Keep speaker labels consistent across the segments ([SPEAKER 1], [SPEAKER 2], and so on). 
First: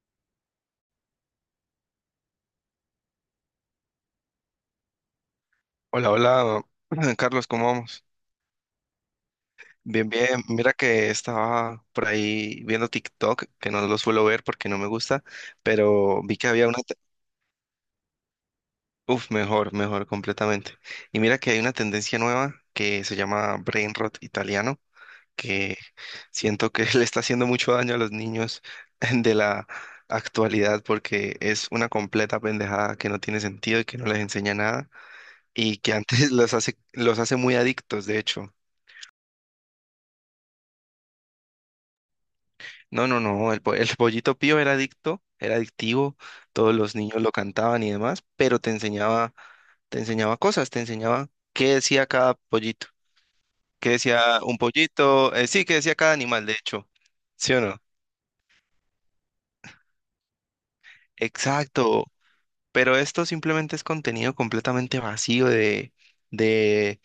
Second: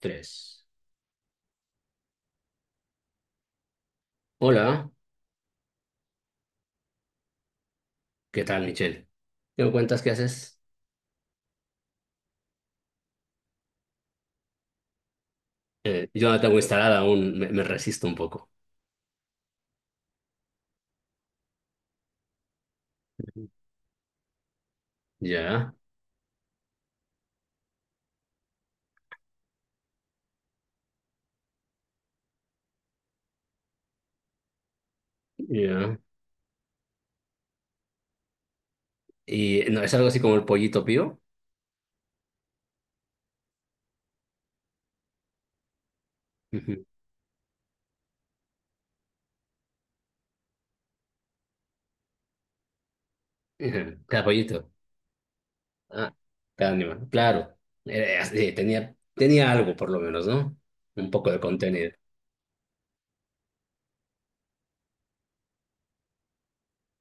[SPEAKER 1] Tres. Hola,
[SPEAKER 2] Hola, hola, Carlos, ¿cómo vamos?
[SPEAKER 1] ¿qué tal, Michelle? ¿Qué me cuentas?
[SPEAKER 2] Bien,
[SPEAKER 1] ¿Qué
[SPEAKER 2] bien.
[SPEAKER 1] haces?
[SPEAKER 2] Mira que estaba por ahí viendo TikTok, que no lo suelo ver porque no me gusta, pero
[SPEAKER 1] Yo
[SPEAKER 2] vi
[SPEAKER 1] no
[SPEAKER 2] que
[SPEAKER 1] tengo
[SPEAKER 2] había una... te-
[SPEAKER 1] instalada aún, me resisto un poco.
[SPEAKER 2] Uf, mejor, mejor, completamente. Y mira que hay una tendencia nueva que se llama brain rot italiano,
[SPEAKER 1] Ya,
[SPEAKER 2] que siento que le está haciendo mucho daño a los niños de la actualidad porque es una completa pendejada que no tiene sentido y que no les enseña nada y que
[SPEAKER 1] ya.
[SPEAKER 2] antes los hace muy adictos, de hecho.
[SPEAKER 1] Y no, es algo así como el pollito pío.
[SPEAKER 2] No, no, no, el Pollito Pío era adicto, era adictivo, todos
[SPEAKER 1] Ujú.
[SPEAKER 2] los niños lo cantaban y demás, pero te enseñaba cosas, te enseñaba qué decía cada pollito, qué
[SPEAKER 1] Ujú. Cada
[SPEAKER 2] decía un
[SPEAKER 1] pollito.
[SPEAKER 2] pollito, sí, qué decía cada
[SPEAKER 1] Ah,
[SPEAKER 2] animal, de
[SPEAKER 1] cada
[SPEAKER 2] hecho,
[SPEAKER 1] animal.
[SPEAKER 2] ¿sí
[SPEAKER 1] Claro.
[SPEAKER 2] o no?
[SPEAKER 1] Tenía algo, por lo menos, ¿no? Un poco de contenido.
[SPEAKER 2] Exacto, pero esto simplemente es contenido completamente vacío de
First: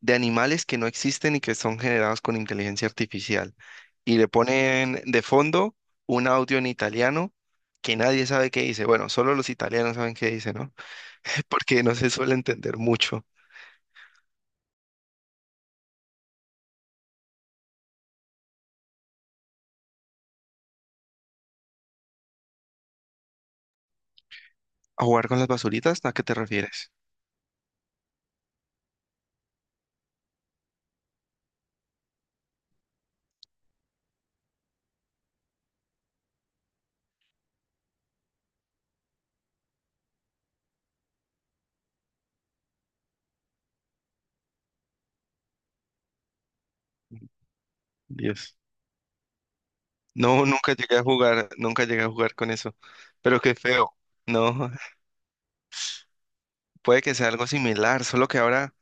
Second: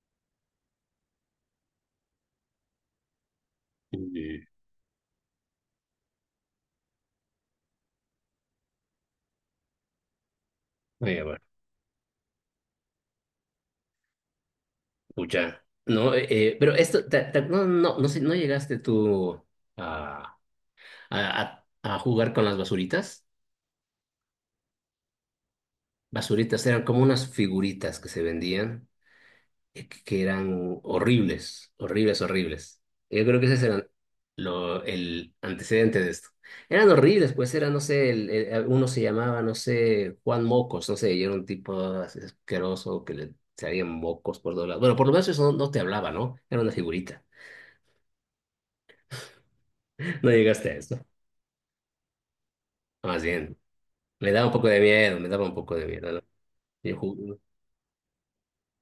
[SPEAKER 2] de animales que no existen y que son generados con inteligencia artificial. Y le
[SPEAKER 1] Ujú.
[SPEAKER 2] ponen de fondo un audio en italiano que nadie sabe qué dice. Bueno, solo los italianos saben qué dice, ¿no?
[SPEAKER 1] Oye, bueno,
[SPEAKER 2] Porque no se suele entender mucho.
[SPEAKER 1] pucha. No, pero esto, sé, ¿no llegaste tú a, a, a a jugar con las basuritas?
[SPEAKER 2] ¿A jugar con las basuritas? ¿A qué te
[SPEAKER 1] Basuritas eran
[SPEAKER 2] refieres?
[SPEAKER 1] como unas figuritas que se vendían, que eran horribles, horribles, horribles. Yo creo que ese era el antecedente de esto. Eran horribles, pues era, no sé, uno se llamaba, no sé, Juan Mocos, no sé, y era un tipo así asqueroso que le salían mocos por todos lados. Bueno, por lo menos eso no te hablaba, ¿no? Era una figurita.
[SPEAKER 2] Dios.
[SPEAKER 1] No
[SPEAKER 2] No,
[SPEAKER 1] llegaste
[SPEAKER 2] nunca
[SPEAKER 1] a
[SPEAKER 2] llegué
[SPEAKER 1] eso.
[SPEAKER 2] a jugar, nunca llegué a jugar con eso.
[SPEAKER 1] Más
[SPEAKER 2] Pero qué
[SPEAKER 1] bien,
[SPEAKER 2] feo.
[SPEAKER 1] me daba un poco
[SPEAKER 2] No,
[SPEAKER 1] de miedo, me daba un poco de miedo, ¿no? Yo
[SPEAKER 2] puede que sea
[SPEAKER 1] ju-
[SPEAKER 2] algo similar, solo que ahora,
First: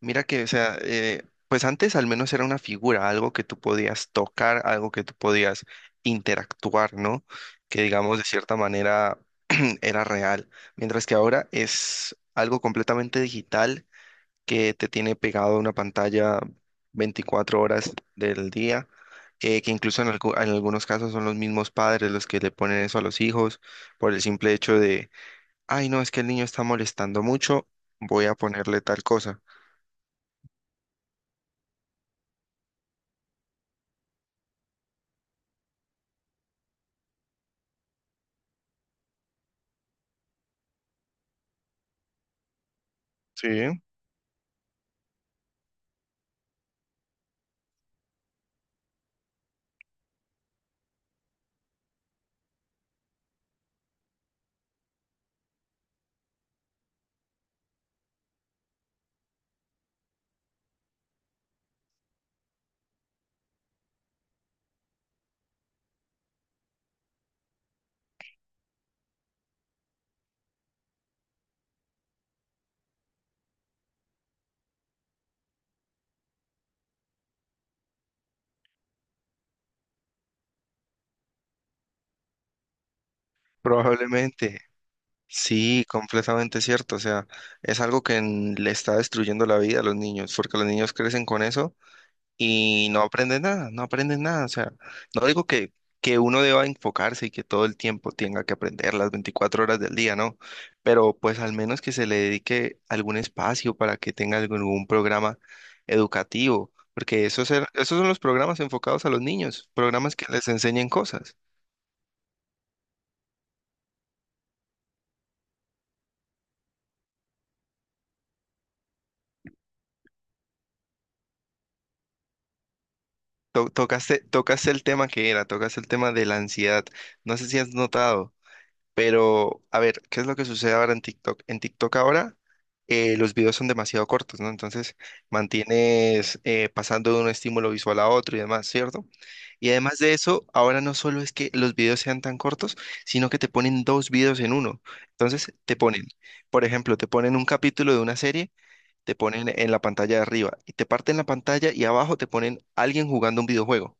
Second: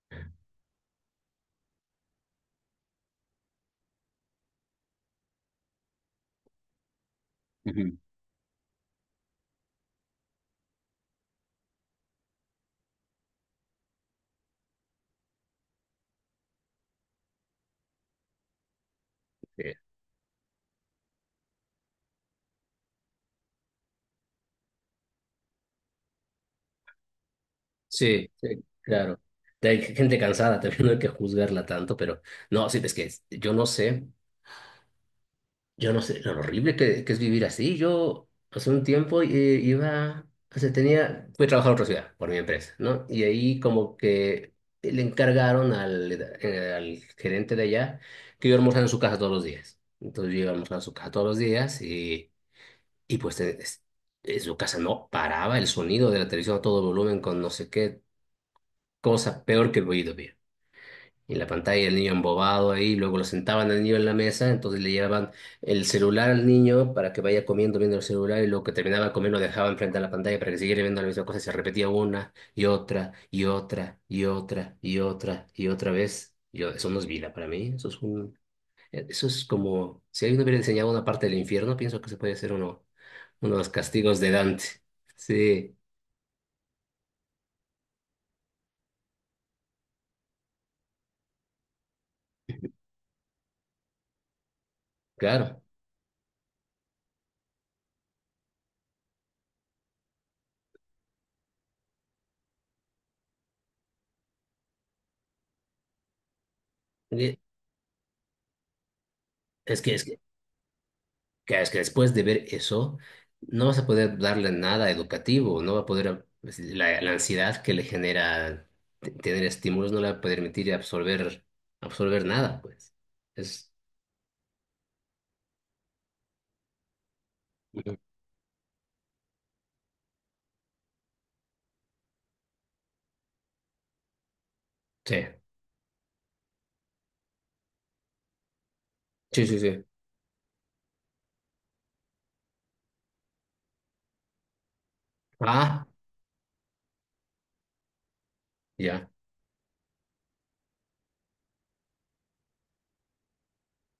[SPEAKER 2] mira que, o sea, pues antes al menos era una figura, algo que tú podías tocar, algo que tú podías interactuar, ¿no? Que
[SPEAKER 1] Ujú.
[SPEAKER 2] digamos de cierta manera era real, mientras que ahora es algo completamente digital que te tiene pegado a una pantalla 24 horas del día, que incluso en algunos casos son los mismos padres los que le ponen eso a los hijos por el simple hecho ay, no, es que el niño está molestando mucho, voy
[SPEAKER 1] Sí,
[SPEAKER 2] a
[SPEAKER 1] sí,
[SPEAKER 2] ponerle tal
[SPEAKER 1] claro.
[SPEAKER 2] cosa.
[SPEAKER 1] Hay gente cansada, también no hay que juzgarla tanto, pero no, sí, es que yo no sé, yo no sé lo horrible que es vivir así. Yo hace un tiempo iba, o sea, tenía, fui a trabajar a otra ciudad por mi empresa, ¿no? Y
[SPEAKER 2] Sí,
[SPEAKER 1] ahí como que le encargaron al gerente de allá que yo almorzara en su casa todos los días. Entonces yo iba a almorzar a su casa todos los días y pues en su casa no paraba el sonido de la televisión a todo volumen con no sé qué cosa peor que el oído. Y en la pantalla el niño embobado ahí, luego lo sentaban al niño en la mesa, entonces le llevaban el celular al niño para que vaya comiendo, viendo el celular, y luego que terminaba de comer lo dejaban frente a la pantalla para que siguiera viendo la misma cosa, y se repetía una y otra y otra y otra y otra y otra vez. Yo, eso no es vida para mí, eso es como, si alguien hubiera enseñado una parte del infierno, pienso que se puede hacer uno de los castigos de
[SPEAKER 2] probablemente.
[SPEAKER 1] Dante. Sí,
[SPEAKER 2] Sí, completamente cierto. O sea, es algo que le está destruyendo la vida a los niños, porque los niños crecen con eso y no aprendes nada, no aprendes nada. O sea, no digo
[SPEAKER 1] claro.
[SPEAKER 2] que, uno deba enfocarse y que todo el tiempo tenga que aprender las 24 horas del día, ¿no? Pero pues al menos que se le dedique algún espacio para que tenga algún programa educativo, porque
[SPEAKER 1] Y
[SPEAKER 2] esos son los programas enfocados a los niños,
[SPEAKER 1] Es
[SPEAKER 2] programas
[SPEAKER 1] que
[SPEAKER 2] que les enseñen cosas.
[SPEAKER 1] Claro, es que después de ver eso, no vas a poder darle nada educativo, no va a poder, pues, la ansiedad que le genera tener estímulos no le va a permitir absorber, absorber nada, pues.
[SPEAKER 2] To-
[SPEAKER 1] Es,
[SPEAKER 2] Tocaste, tocaste el tema que era, tocaste el tema de la ansiedad. No sé si has notado. Pero, a ver, ¿qué es lo que sucede ahora en TikTok? En TikTok ahora los videos son demasiado cortos, ¿no? Entonces
[SPEAKER 1] sí,
[SPEAKER 2] mantienes pasando de un estímulo visual a otro y demás, ¿cierto?
[SPEAKER 1] sí, sí,
[SPEAKER 2] Y
[SPEAKER 1] sí.
[SPEAKER 2] además de eso, ahora no solo es que los videos sean tan cortos, sino que te ponen dos videos en uno. Entonces te
[SPEAKER 1] Ah,
[SPEAKER 2] ponen, por ejemplo, te ponen un capítulo de una serie,
[SPEAKER 1] ya.
[SPEAKER 2] te ponen en la pantalla de arriba y te parten la pantalla y abajo te ponen alguien jugando un videojuego.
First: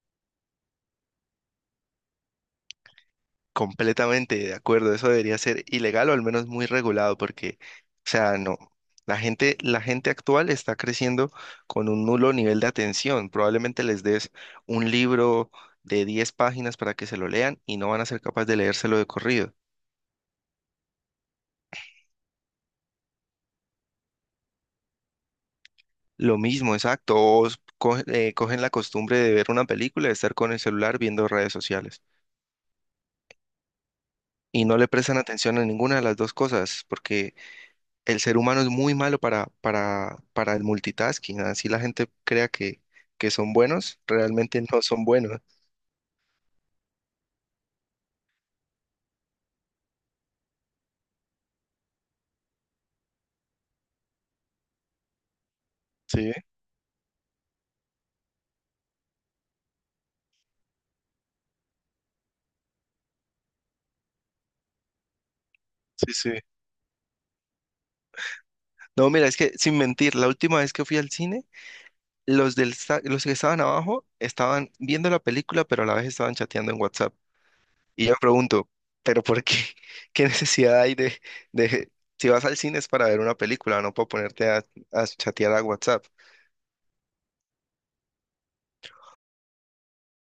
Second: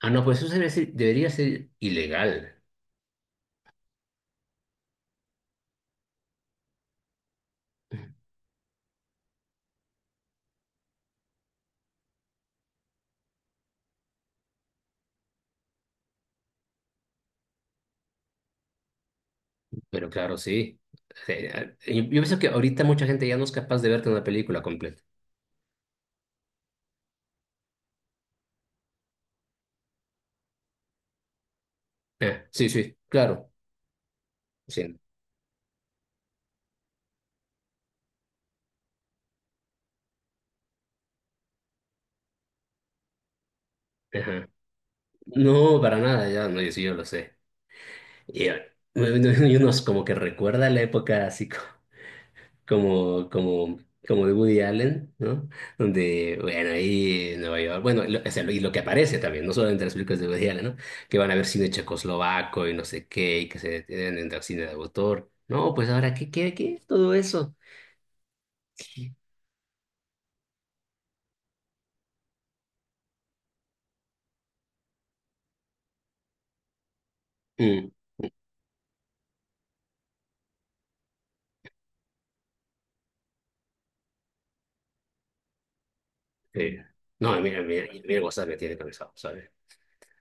[SPEAKER 1] Ah, no, pues sí, debería ser ilegal,
[SPEAKER 2] Completamente de acuerdo, eso debería ser ilegal o al menos muy regulado porque, o sea, no, la gente actual está creciendo con un nulo nivel de atención. Probablemente les des un libro de 10 páginas para que se lo lean y no van a ser capaces de leérselo de corrido.
[SPEAKER 1] pero claro, sí. Sí, yo pienso que ahorita mucha gente ya no es capaz de verte una película completa.
[SPEAKER 2] Lo mismo, exacto, cogen la costumbre de ver una película, de estar con el celular viendo redes sociales
[SPEAKER 1] Sí, sí, claro,
[SPEAKER 2] y no le
[SPEAKER 1] sí.
[SPEAKER 2] prestan atención a ninguna de las dos cosas porque el ser humano es muy malo para el multitasking. Así la gente crea que son buenos,
[SPEAKER 1] Ajá.
[SPEAKER 2] realmente no son buenos.
[SPEAKER 1] No, para nada, ya no, yo sí, yo lo sé. Y, eh, unos como que recuerda la época así como, como, como de Woody Allen, ¿no?
[SPEAKER 2] Sí,
[SPEAKER 1] Donde, bueno, ahí en Nueva York, bueno, y lo que aparece también, no solo entre las películas de Woody Allen, ¿no? Que van a ver cine checoslovaco y no sé qué, y que se detienen en el cine de autor. No, pues
[SPEAKER 2] sí,
[SPEAKER 1] ahora,
[SPEAKER 2] sí.
[SPEAKER 1] ¿qué? Todo eso.
[SPEAKER 2] No, mira, es que sin mentir, la última vez que fui al cine, los que estaban abajo estaban viendo la película, pero a la vez estaban chateando en WhatsApp.
[SPEAKER 1] Mm,
[SPEAKER 2] Y yo me pregunto, ¿pero por qué? ¿Qué necesidad hay de, de… Si vas al cine es para ver una película, no para ponerte a chatear a WhatsApp.
[SPEAKER 1] sí. No, mira, mira, mira, WhatsApp me tiene cansado, ¿sabes?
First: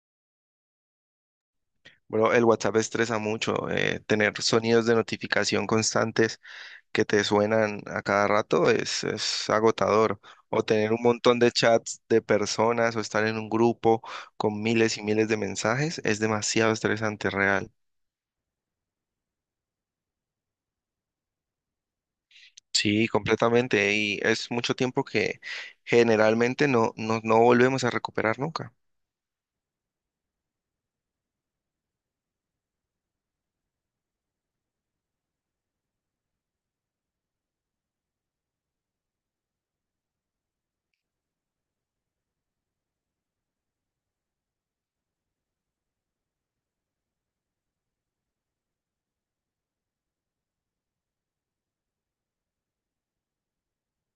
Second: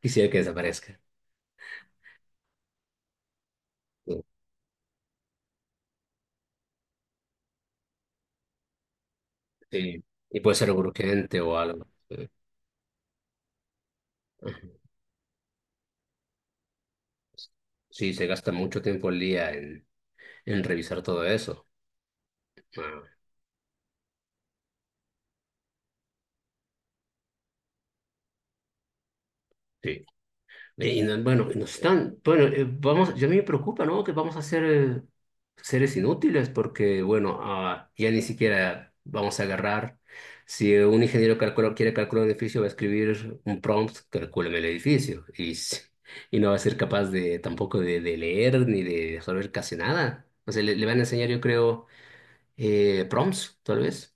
[SPEAKER 1] Quisiera que desaparezca.
[SPEAKER 2] Bro, el WhatsApp estresa mucho,
[SPEAKER 1] Sí.
[SPEAKER 2] tener sonidos de notificación constantes que te suenan a cada rato es
[SPEAKER 1] Sí.
[SPEAKER 2] agotador.
[SPEAKER 1] Y puede
[SPEAKER 2] O
[SPEAKER 1] ser
[SPEAKER 2] tener un montón
[SPEAKER 1] urgente
[SPEAKER 2] de
[SPEAKER 1] o algo.
[SPEAKER 2] chats de personas o estar en un grupo con miles y miles de mensajes es demasiado estresante, real.
[SPEAKER 1] Sí, se gasta mucho tiempo al día en revisar todo eso.
[SPEAKER 2] Sí,
[SPEAKER 1] Ah,
[SPEAKER 2] completamente. Y es mucho tiempo que generalmente no volvemos a recuperar nunca.
[SPEAKER 1] sí. Bueno, y nos están, bueno, vamos, yo a mí me preocupa, ¿no? Que vamos a ser seres inútiles porque, bueno, ya ni siquiera vamos a agarrar. Si un ingeniero quiere calcular un edificio, va a escribir un prompt, calcúlame el edificio. Y no va a ser capaz de tampoco de leer ni de saber casi nada. O sea, le van a enseñar, yo creo, prompts, tal vez,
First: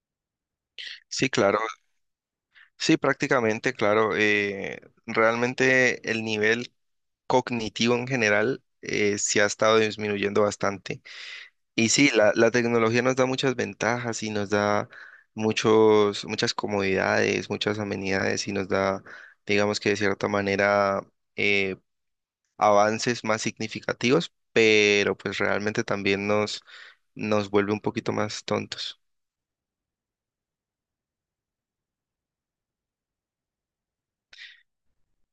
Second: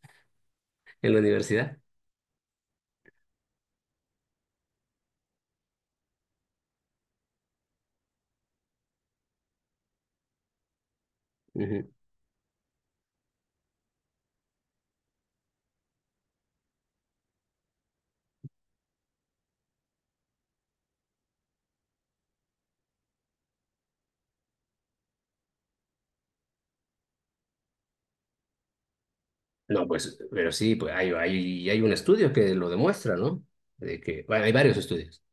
[SPEAKER 1] en la
[SPEAKER 2] Sí, claro.
[SPEAKER 1] universidad.
[SPEAKER 2] Sí, prácticamente, claro. Realmente el nivel cognitivo en general sí ha estado disminuyendo bastante. Y
[SPEAKER 1] Ujú.
[SPEAKER 2] sí, la tecnología nos da muchas ventajas y nos da muchos, muchas comodidades, muchas amenidades y nos da, digamos que de cierta manera, eh, avances más significativos, pero pues realmente también nos vuelve un poquito más tontos.
[SPEAKER 1] No, pues, pero sí, pues hay un estudio que lo demuestra, ¿no? De que, bueno, hay varios estudios.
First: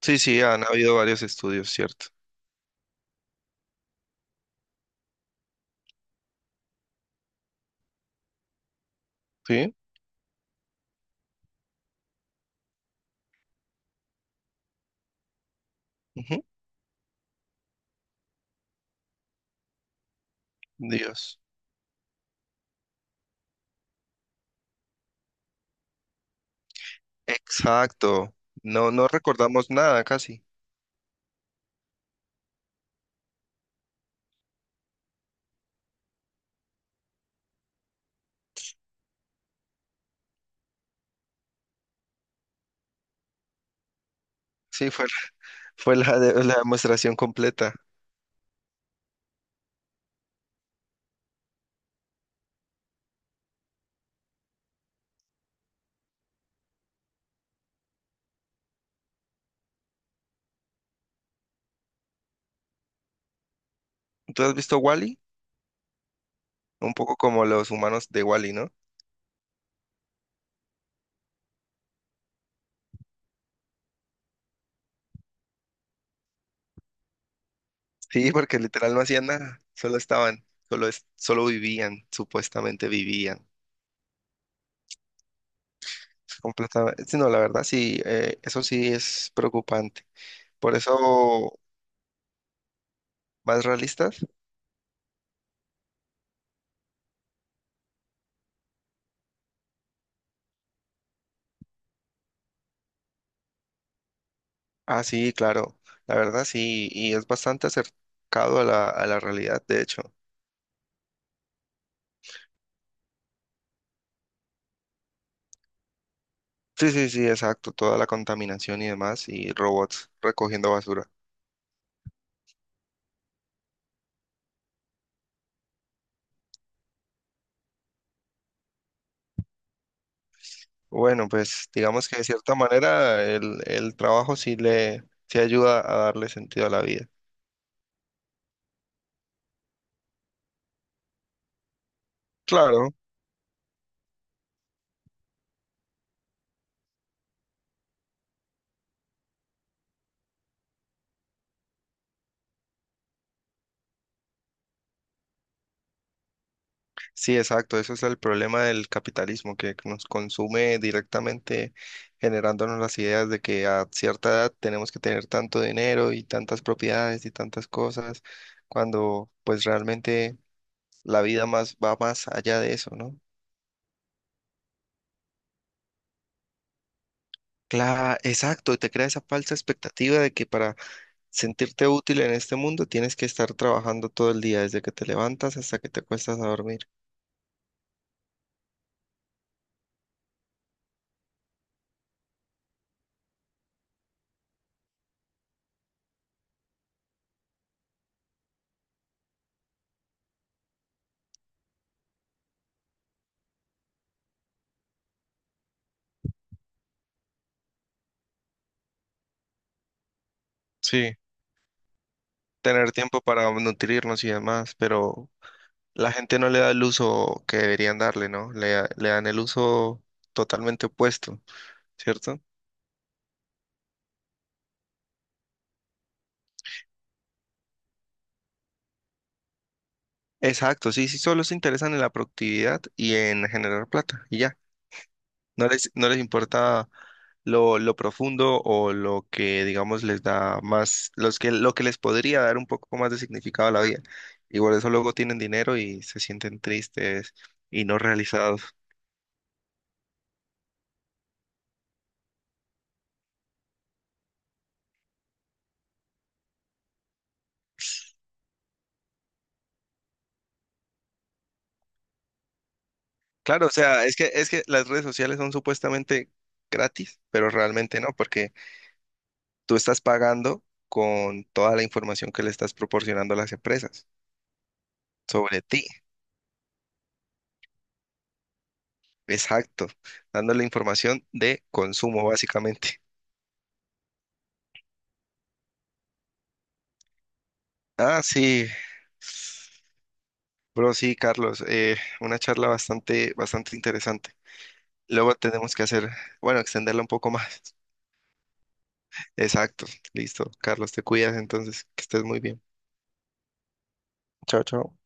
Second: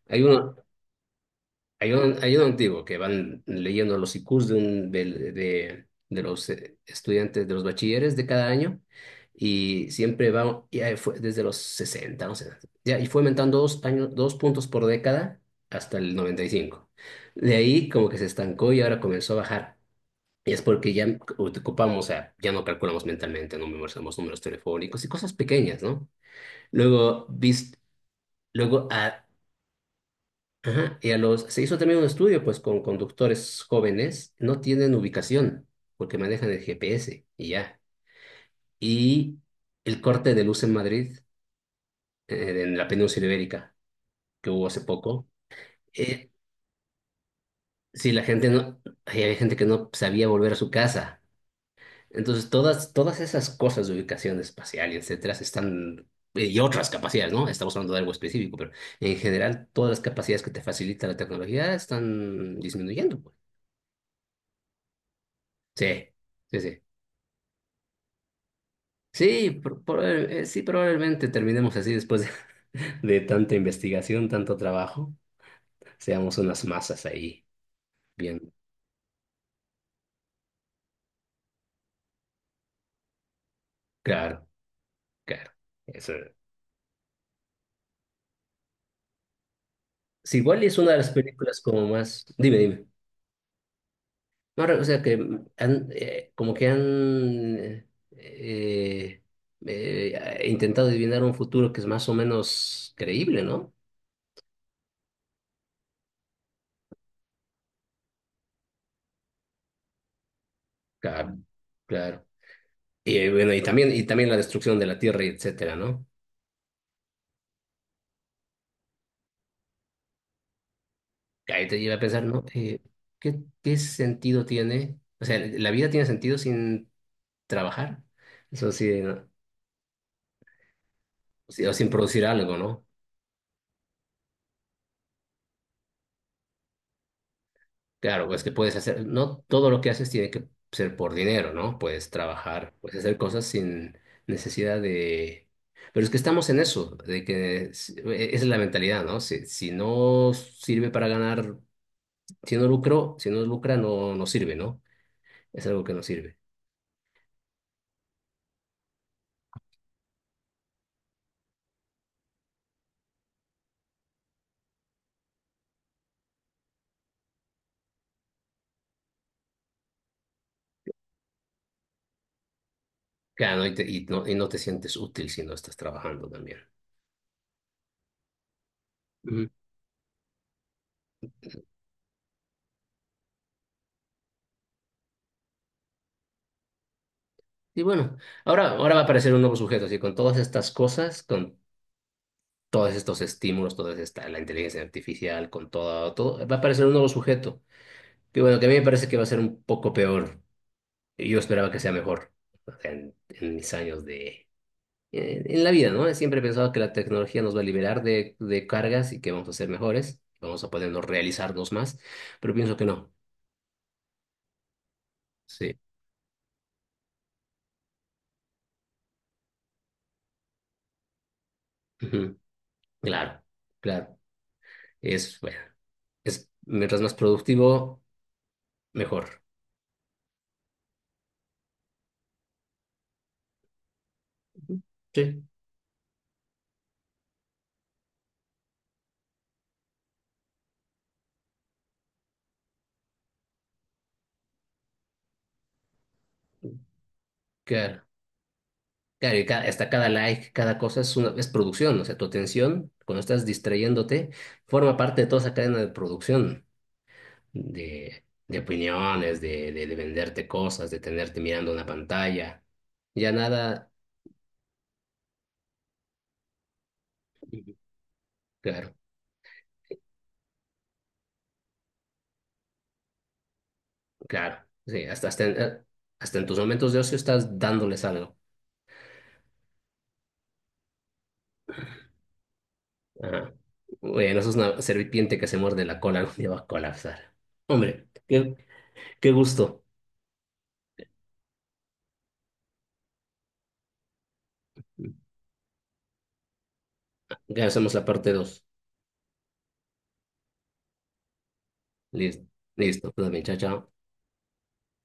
[SPEAKER 2] Sí,
[SPEAKER 1] Hay
[SPEAKER 2] sí,
[SPEAKER 1] uno,
[SPEAKER 2] han habido varios estudios, ¿cierto?
[SPEAKER 1] Hay uno antiguo que van leyendo los IQs de los estudiantes, de los bachilleres de cada año,
[SPEAKER 2] Sí.
[SPEAKER 1] y siempre va, y ahí fue desde los 60, no sé, ya, y fue aumentando 2 puntos por década hasta el
[SPEAKER 2] Ujú,
[SPEAKER 1] 95. De ahí como que se estancó y ahora comenzó a bajar, y es porque ya
[SPEAKER 2] Dios.
[SPEAKER 1] ocupamos, o sea, ya no calculamos mentalmente, no memorizamos números telefónicos y cosas pequeñas, ¿no? Luego, vist-
[SPEAKER 2] Exacto.
[SPEAKER 1] luego
[SPEAKER 2] No, no
[SPEAKER 1] a,
[SPEAKER 2] recordamos nada casi.
[SPEAKER 1] ajá, y se hizo también un estudio, pues, con conductores jóvenes, no tienen ubicación, porque manejan el GPS y ya. Y el corte de luz en Madrid, en la península ibérica, que hubo hace
[SPEAKER 2] Sí, fue,
[SPEAKER 1] poco,
[SPEAKER 2] fue la,
[SPEAKER 1] eh,
[SPEAKER 2] de- la demostración completa.
[SPEAKER 1] sí, la gente no, hay gente que no sabía volver a su casa. Entonces, todas esas cosas de ubicación espacial y etcétera están, y otras capacidades, ¿no? Estamos hablando de algo específico, pero en general todas las capacidades que te facilita la tecnología están disminuyendo, pues.
[SPEAKER 2] ¿Tú has visto wall
[SPEAKER 1] Sí, sí, sí.
[SPEAKER 2] Un poco como los humanos de Wall-E, ¿no?
[SPEAKER 1] Sí, sí, probablemente terminemos así después de, de tanta investigación, tanto trabajo, seamos unas masas ahí.
[SPEAKER 2] Sí,
[SPEAKER 1] Bien,
[SPEAKER 2] porque literal no hacían nada, solo estaban, solo, es- solo vivían, supuestamente vivían.
[SPEAKER 1] claro, claro. Eso.
[SPEAKER 2] Completamente. Sí, no, la verdad sí, eso sí es preocupante.
[SPEAKER 1] Sí, igual
[SPEAKER 2] Por
[SPEAKER 1] es una de las
[SPEAKER 2] eso,
[SPEAKER 1] películas como más... Dime, dime.
[SPEAKER 2] ¿más realistas?
[SPEAKER 1] No, o sea que como que han intentado adivinar un futuro que es más o menos creíble, ¿no?
[SPEAKER 2] Ah, sí, claro, la verdad sí, y es bastante acercado a la realidad, de hecho.
[SPEAKER 1] Claro, claro. Bueno, y también la destrucción de la Tierra, y etcétera, ¿no?
[SPEAKER 2] Sí, sí, sí, exacto, toda la contaminación y demás, y robots recogiendo basura.
[SPEAKER 1] Que Ahí te lleva a pensar, ¿no? ¿Qué sentido tiene? O sea, ¿la vida tiene sentido sin trabajar? Eso sí, ¿no?
[SPEAKER 2] Bueno,
[SPEAKER 1] Sí.
[SPEAKER 2] pues
[SPEAKER 1] O sin
[SPEAKER 2] digamos que de
[SPEAKER 1] producir
[SPEAKER 2] cierta
[SPEAKER 1] algo, ¿no?
[SPEAKER 2] manera el trabajo sí le sí ayuda a darle sentido a la vida.
[SPEAKER 1] Claro, pues que puedes hacer, no todo lo que haces tiene que ser por dinero, ¿no? Puedes trabajar,
[SPEAKER 2] Claro,
[SPEAKER 1] puedes hacer cosas sin necesidad de... Pero es que estamos en eso, de que esa es la mentalidad, ¿no? Si no sirve para ganar, si no lucro, si no lucra, no sirve, ¿no? Es algo que no sirve.
[SPEAKER 2] sí, exacto. Eso es el problema del capitalismo, que nos consume directamente generándonos las ideas de que a cierta edad tenemos que tener tanto dinero y tantas propiedades y tantas cosas, cuando pues realmente la vida más va más allá de eso, ¿no?
[SPEAKER 1] Claro, y no te sientes útil si no estás trabajando también.
[SPEAKER 2] Claro, exacto. Y te crea esa
[SPEAKER 1] Ujú.
[SPEAKER 2] falsa expectativa de que para sentirte útil en este mundo, tienes que estar trabajando todo el día, desde que te levantas hasta que te acuestas a dormir.
[SPEAKER 1] Y bueno, ahora va a aparecer un nuevo sujeto, así con todas estas cosas, con todos estos estímulos, la inteligencia artificial, con todo, todo, va a aparecer un nuevo sujeto. Que bueno, que a mí me parece que va a ser un poco peor. Yo esperaba que sea mejor en mis años de... En la vida, ¿no? Siempre he pensado que la tecnología nos va a liberar de cargas y que vamos a ser mejores, vamos a podernos
[SPEAKER 2] Sí,
[SPEAKER 1] realizarnos más, pero pienso que
[SPEAKER 2] tener
[SPEAKER 1] no.
[SPEAKER 2] tiempo para nutrirnos y demás, pero
[SPEAKER 1] Sí.
[SPEAKER 2] la gente no le da el uso que deberían darle, ¿no? Le dan el uso totalmente opuesto,
[SPEAKER 1] Ujú.
[SPEAKER 2] ¿cierto?
[SPEAKER 1] Claro, claro. Bueno, es, mientras más productivo, mejor.
[SPEAKER 2] Exacto, sí, sí, solo se interesan en la productividad y en generar plata, y ya.
[SPEAKER 1] Sí.
[SPEAKER 2] No les importa lo profundo o lo que, digamos, les da más, los que, lo que les podría dar un poco más de significado a la vida. Y por eso luego tienen dinero y se sienten tristes y no
[SPEAKER 1] Claro.
[SPEAKER 2] realizados.
[SPEAKER 1] Claro, hasta cada like, cada cosa es producción, o sea, tu atención, cuando estás distrayéndote, forma parte de toda esa cadena de producción, de opiniones, de venderte cosas, de tenerte mirando una pantalla. Ya
[SPEAKER 2] Claro, o
[SPEAKER 1] nada.
[SPEAKER 2] sea, es que las redes sociales son supuestamente gratis, pero
[SPEAKER 1] Ujú.
[SPEAKER 2] realmente no, porque
[SPEAKER 1] Claro,
[SPEAKER 2] tú estás pagando con toda la información que le estás proporcionando a las empresas
[SPEAKER 1] claro, sí,
[SPEAKER 2] sobre ti.
[SPEAKER 1] hasta en tus momentos de ocio estás dándoles algo.
[SPEAKER 2] Exacto, dándole información de consumo, básicamente.
[SPEAKER 1] Ajá. Bueno, eso es una serpiente que se muerde la cola, algún día va a colapsar. Hombre,
[SPEAKER 2] Ah, sí,
[SPEAKER 1] qué gusto.
[SPEAKER 2] bro, sí, Carlos, una charla bastante, bastante interesante. Luego tenemos que hacer, bueno, extenderla un poco
[SPEAKER 1] Ya
[SPEAKER 2] más.
[SPEAKER 1] hacemos la parte 2.
[SPEAKER 2] Exacto, listo. Carlos, te cuidas entonces, que estés muy
[SPEAKER 1] Listo,
[SPEAKER 2] bien.
[SPEAKER 1] listo, todo bien, chao, chao.
[SPEAKER 2] Chao, chao.